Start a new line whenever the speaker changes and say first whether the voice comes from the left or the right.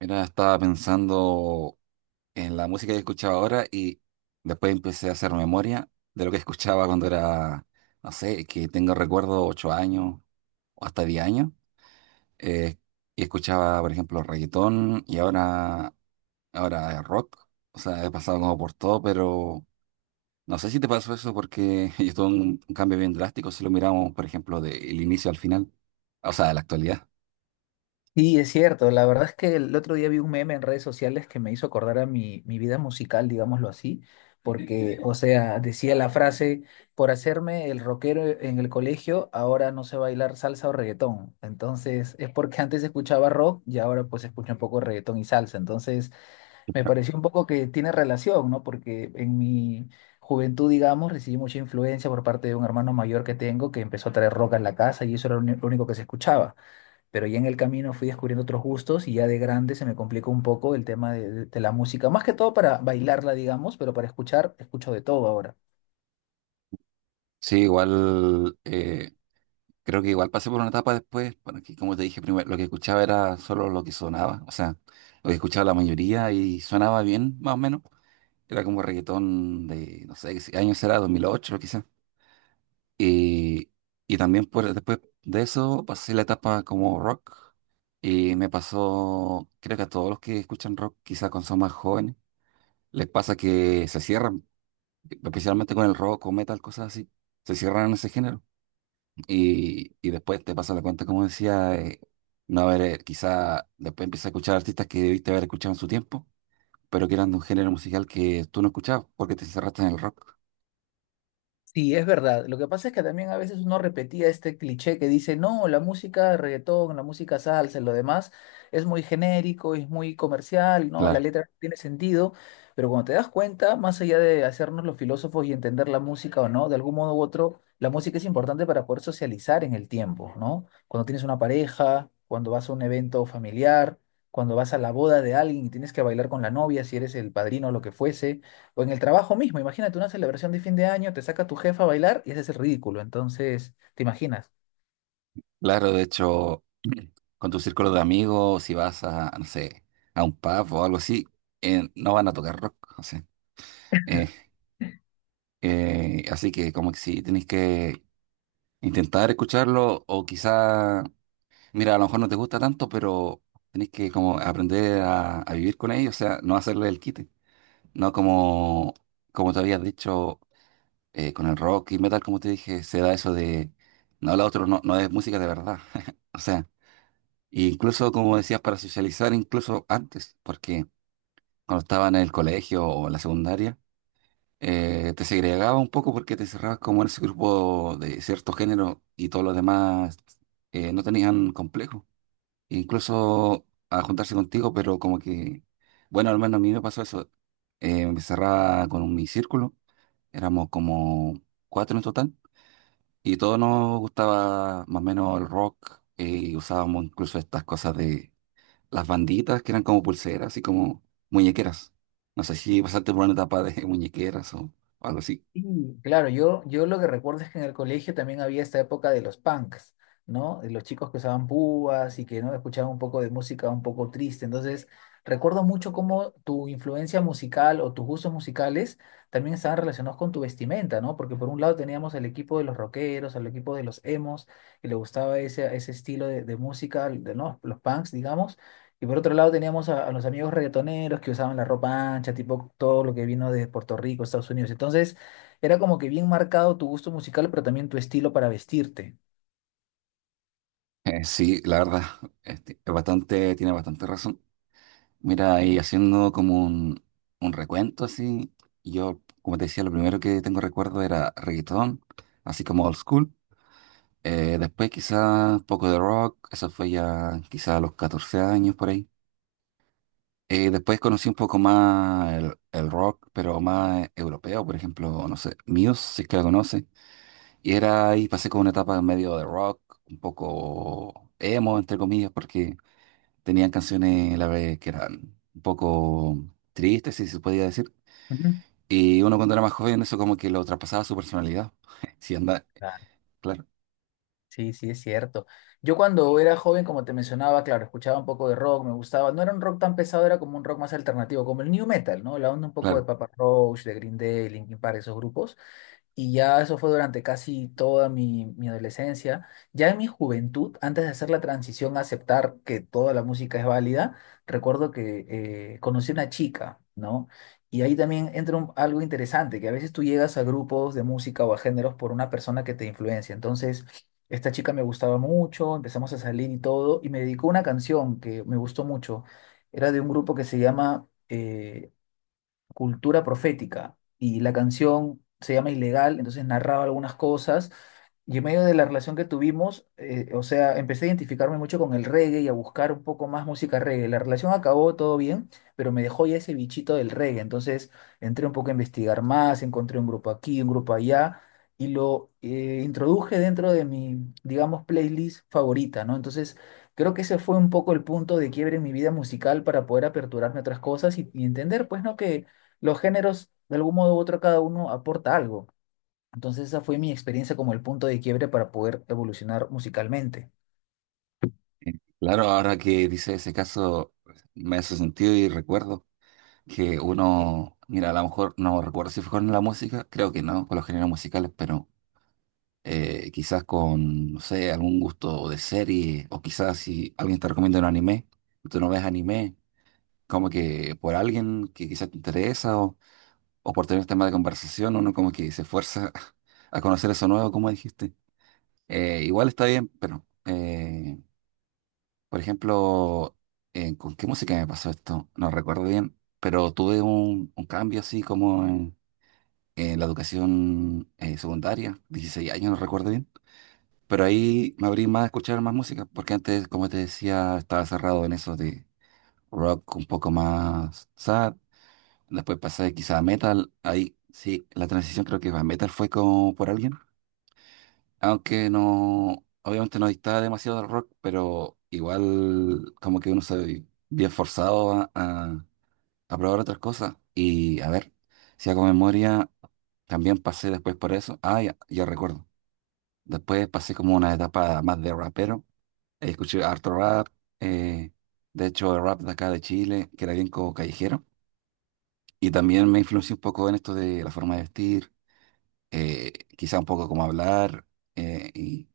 right: Mira, estaba pensando en la música que escuchaba ahora y después empecé a hacer memoria de lo que escuchaba cuando era, no sé, que tengo recuerdo 8 años o hasta 10 años. eh, y escuchaba, por ejemplo, reggaetón y ahora rock. O sea, he pasado como por todo, pero no sé si te pasó eso porque yo tuve un cambio bien drástico si lo miramos, por ejemplo, del inicio al final, o sea, de la actualidad.
left: Sí, es cierto. La verdad es que el otro día vi un meme en redes sociales que me hizo acordar a mi vida musical, digámoslo así, porque, o sea, decía la frase, por hacerme el rockero en el colegio, ahora no sé bailar salsa o reggaetón. Entonces, es porque antes escuchaba rock y ahora pues escucho un poco de reggaetón y salsa. Entonces, me pareció un poco que tiene relación, ¿no? Porque en mi juventud, digamos, recibí mucha influencia por parte de un hermano mayor que tengo que empezó a traer rock a la casa y eso era lo único que se escuchaba, pero ya en el camino fui descubriendo otros gustos y ya de grande se me complicó un poco el tema de la música, más que todo para bailarla, digamos, pero para escuchar, escucho de todo ahora.
right: Sí, igual. Creo que igual pasé por una etapa después, bueno, que como te dije primero, lo que escuchaba era solo lo que sonaba, o sea, lo que escuchaba la mayoría y sonaba bien, más o menos. Era como reggaetón de, no sé, qué años era, 2008 quizás. Y, y también por, después de eso pasé la etapa como rock y me pasó, creo que a todos los que escuchan rock, quizás cuando son más jóvenes, les pasa que se cierran, especialmente con el rock o metal, cosas así, se cierran en ese género. Y después te pasa la cuenta, como decía, no haber, quizá después empiezas a escuchar artistas que debiste haber escuchado en su tiempo, pero que eran de un género musical que tú no escuchabas porque te encerraste en el rock.
left: Sí, es verdad. Lo que pasa es que también a veces uno repetía este cliché que dice, no, la música de reggaetón, la música salsa, lo demás es muy genérico, es muy comercial, ¿no? La
right: Claro,
left: letra no tiene sentido, pero cuando te das cuenta, más allá de hacernos los filósofos y entender la música o no, de algún modo u otro, la música es importante para poder socializar en el tiempo, ¿no? Cuando tienes una pareja, cuando vas a un evento familiar, cuando vas a la boda de alguien y tienes que bailar con la novia, si eres el padrino o lo que fuese. O en el trabajo mismo, imagínate una celebración de fin de año, te saca tu jefa a bailar y ese es el ridículo. Entonces, ¿te imaginas?
right: claro, de hecho, con tu círculo de amigos, si vas a, no sé, a un pub o algo así, no van a tocar rock, o sea, eh, así que como que sí, tenés que intentar escucharlo o quizá. Mira, a lo mejor no te gusta tanto, pero tenés que como aprender a vivir con ellos, o sea, no hacerle el quite. No como, como te habías dicho, con el rock y metal, como te dije, se da eso de, no, la otro no, no es música de verdad. O sea, incluso como decías, para socializar, incluso antes, porque cuando estaba en el colegio o en la secundaria, te segregaba un poco porque te cerrabas como en ese grupo de cierto género y todos los demás no tenían complejo. Incluso a juntarse contigo, pero como que, bueno, al menos a mí me pasó eso. Me cerraba con mi círculo, éramos como cuatro en total, y todos nos gustaba más o menos el rock, y usábamos incluso estas cosas de las banditas que eran como pulseras, así como muñequeras. No sé si pasaste por una etapa de muñequeras o algo así.
left: Sí, claro, yo lo que recuerdo es que en el colegio también había esta época de los punks, ¿no? De los chicos que usaban púas y que no escuchaban un poco de música un poco triste. Entonces, recuerdo mucho cómo tu influencia musical o tus gustos musicales también estaban relacionados con tu vestimenta, ¿no? Porque por un lado teníamos el equipo de los rockeros, al equipo de los emos, que le gustaba ese estilo de música, de, ¿no? Los punks, digamos. Y por otro lado teníamos a los amigos reggaetoneros que usaban la ropa ancha, tipo todo lo que vino de Puerto Rico, Estados Unidos. Entonces, era como que bien marcado tu gusto musical, pero también tu estilo para vestirte.
right: Sí, la verdad, este, es bastante, tiene bastante razón. Mira, y haciendo como un recuento así, yo, como te decía, lo primero que tengo recuerdo era reggaetón, así como old school. Después quizás un poco de rock, eso fue ya quizás a los 14 años por ahí. Después conocí un poco más el rock, pero más europeo, por ejemplo, no sé, Muse, si es que la conoce. Y era ahí, pasé como una etapa en medio de rock, un poco emo, entre comillas, porque tenían canciones la vez que eran un poco tristes, si se podía decir.
left: Ujú.
right: Y uno cuando era más joven, eso como que lo traspasaba a su personalidad. Si anda,
left: Claro.
right: claro,
left: Sí, sí, es cierto. Yo cuando era joven, como te mencionaba, claro, escuchaba un poco de rock, me gustaba. No era un rock tan pesado, era como un rock más alternativo, como el new metal, ¿no? La onda un poco de
right: claro.
left: Papa Roach, de Green Day, Linkin Park, esos grupos. Y ya eso fue durante casi toda mi adolescencia. Ya en mi juventud, antes de hacer la transición a aceptar que toda la música es válida, recuerdo que conocí una chica, ¿no? Y ahí también entra algo interesante, que a veces tú llegas a grupos de música o a géneros por una persona que te influencia. Entonces, esta chica me gustaba mucho, empezamos a salir y todo, y me dedicó una canción que me gustó mucho. Era de un grupo que se llama Cultura Profética y la canción se llama Ilegal, entonces narraba algunas cosas y en medio de la relación que tuvimos, o sea, empecé a identificarme mucho con el reggae y a buscar un poco más música reggae. La relación acabó todo bien, pero me dejó ya ese bichito del reggae, entonces entré un poco a investigar más, encontré un grupo aquí, un grupo allá. Y lo introduje dentro de mi, digamos, playlist favorita, ¿no? Entonces, creo que ese fue un poco el punto de quiebre en mi vida musical para poder aperturarme a otras cosas y entender, pues, ¿no? Que los géneros, de algún modo u otro, cada uno aporta algo. Entonces esa fue mi experiencia como el punto de quiebre para poder evolucionar musicalmente.
right: Eh, Claro, ahora que dice ese caso, me hace sentido y recuerdo que uno, mira, a lo mejor no recuerdo si fue con la música, creo que no, con los géneros musicales, pero quizás con, no sé, algún gusto de serie, o quizás si alguien te recomienda un anime, y tú no ves anime, como que por alguien que quizás te interesa o por tener tema de conversación, uno como que se fuerza a conocer eso nuevo, como dijiste. Igual está bien, pero, por ejemplo, ¿con qué música me pasó esto? No recuerdo bien, pero tuve un cambio así como en la educación secundaria, 16 años, no recuerdo bien. Pero ahí me abrí más a escuchar más música, porque antes, como te decía, estaba cerrado en eso de rock un poco más sad. Después pasé quizá a metal, ahí sí, la transición creo que a metal fue como por alguien, aunque no, obviamente no distaba demasiado del rock, pero igual como que uno se ve bien forzado a, a probar otras cosas. Y a ver, si hago memoria, también pasé después por eso, ah, ya, ya recuerdo, después pasé como una etapa más de rapero. Escuché harto rap, eh, de hecho el rap de acá de Chile, que era bien como callejero, y también me influenció un poco en esto de la forma de vestir, quizá un poco cómo hablar, eh, y,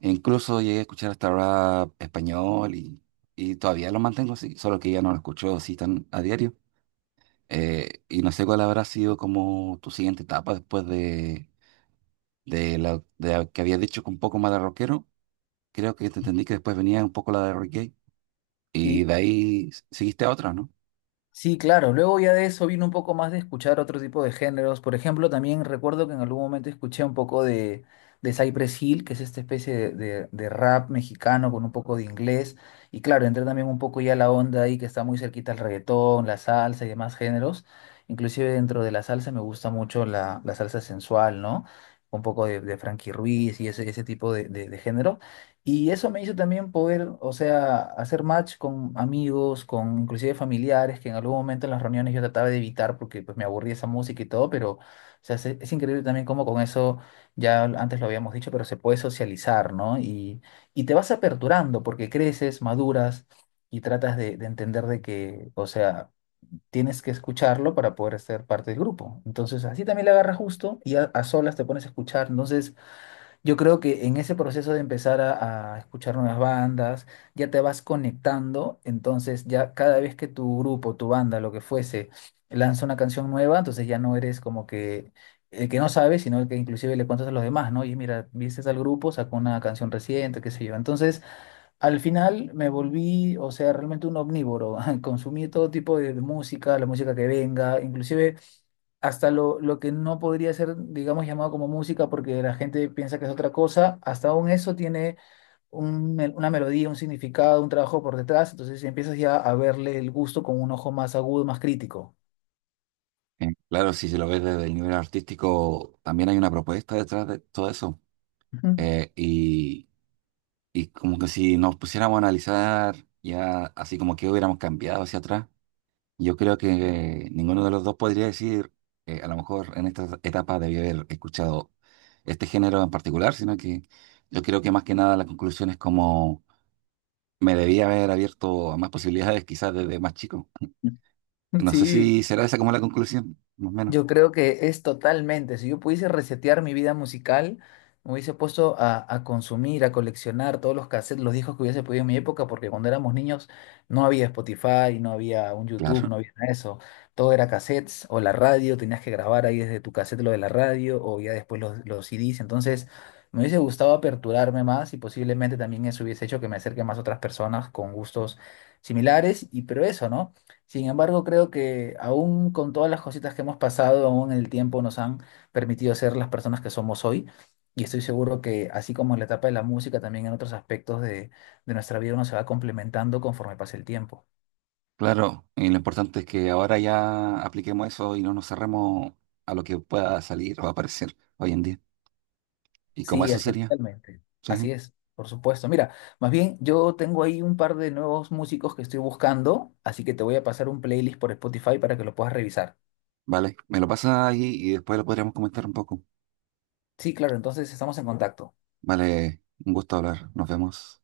right: e incluso llegué a escuchar hasta rap español, y todavía lo mantengo así, solo que ya no lo escucho así tan a diario. Y no sé cuál habrá sido como tu siguiente etapa después de la de que habías dicho que un poco más de rockero. Creo que te entendí que después venía un poco la de reggae y
left: Y
right: de ahí seguiste a otra, ¿no?
left: sí, claro. Luego ya de eso vino un poco más de escuchar otro tipo de géneros. Por ejemplo, también recuerdo que en algún momento escuché un poco de Cypress Hill, que es esta especie de rap mexicano con un poco de inglés. Y claro, entré también un poco ya a la onda ahí que está muy cerquita al reggaetón, la salsa y demás géneros. Inclusive dentro de la salsa me gusta mucho la salsa sensual, ¿no? Un poco de Frankie Ruiz y ese tipo de género. Y eso me hizo también poder, o sea, hacer match con amigos, con inclusive familiares, que en algún momento en las reuniones yo trataba de evitar porque pues me aburría esa música y todo, pero o sea, es increíble también cómo con eso, ya antes lo habíamos dicho, pero se puede socializar, ¿no? Y te vas aperturando porque creces, maduras y tratas de entender de que, o sea, tienes que escucharlo para poder ser parte del grupo. Entonces, así también le agarras gusto y a solas te pones a escuchar. Entonces, yo creo que en ese proceso de empezar a escuchar nuevas bandas, ya te vas conectando, entonces ya cada vez que tu grupo, tu banda, lo que fuese, lanza una canción nueva, entonces ya no eres como que el que no sabe, sino el que inclusive le cuentas a los demás, ¿no? Y mira, viste al grupo, sacó una canción reciente, qué sé yo. Entonces, al final me volví, o sea, realmente un omnívoro, consumí todo tipo de música, la música que venga, inclusive hasta lo que no podría ser, digamos, llamado como música porque la gente piensa que es otra cosa, hasta aún eso tiene una melodía, un significado, un trabajo por detrás, entonces empiezas ya a verle el gusto con un ojo más agudo, más crítico.
right: Claro, si se lo ves desde el nivel artístico, también hay una propuesta detrás de todo eso.
left: Ujú.
right: Eh, y, Y como que si nos pusiéramos a analizar ya así como que hubiéramos cambiado hacia atrás, yo creo que ninguno de los dos podría decir, a lo mejor en esta etapa debí haber escuchado este género en particular, sino que yo creo que más que nada la conclusión es como me debía haber abierto a más posibilidades quizás desde más chico. No sé
left: Sí,
right: si será esa como la conclusión, más o menos.
left: yo creo que es totalmente. Si yo pudiese resetear mi vida musical, me hubiese puesto a consumir, a coleccionar todos los cassettes, los discos que hubiese podido en mi época, porque cuando éramos niños no había Spotify, no había un YouTube,
right: Claro,
left: no había nada de eso. Todo era cassettes o la radio, tenías que grabar ahí desde tu cassette lo de la radio o ya después los CDs. Entonces, me hubiese gustado aperturarme más y posiblemente también eso hubiese hecho que me acerque más a otras personas con gustos similares. Y pero eso, ¿no? Sin embargo, creo que aún con todas las cositas que hemos pasado, aún el tiempo nos han permitido ser las personas que somos hoy. Y estoy seguro que así como en la etapa de la música, también en otros aspectos de nuestra vida uno se va complementando conforme pasa el tiempo.
right: claro. Y lo importante es que ahora ya apliquemos eso y no nos cerremos a lo que pueda salir o aparecer hoy en día. Y como
left: Sí,
right: eso
left: así es
right: sería.
left: totalmente.
right: Sí,
left: Así es, por supuesto. Mira, más bien yo tengo ahí un par de nuevos músicos que estoy buscando, así que te voy a pasar un playlist por Spotify para que lo puedas revisar.
right: vale. Me lo pasas ahí y después lo podríamos comentar un poco.
left: Sí, claro, entonces estamos en contacto.
right: Vale, un gusto hablar. Nos vemos.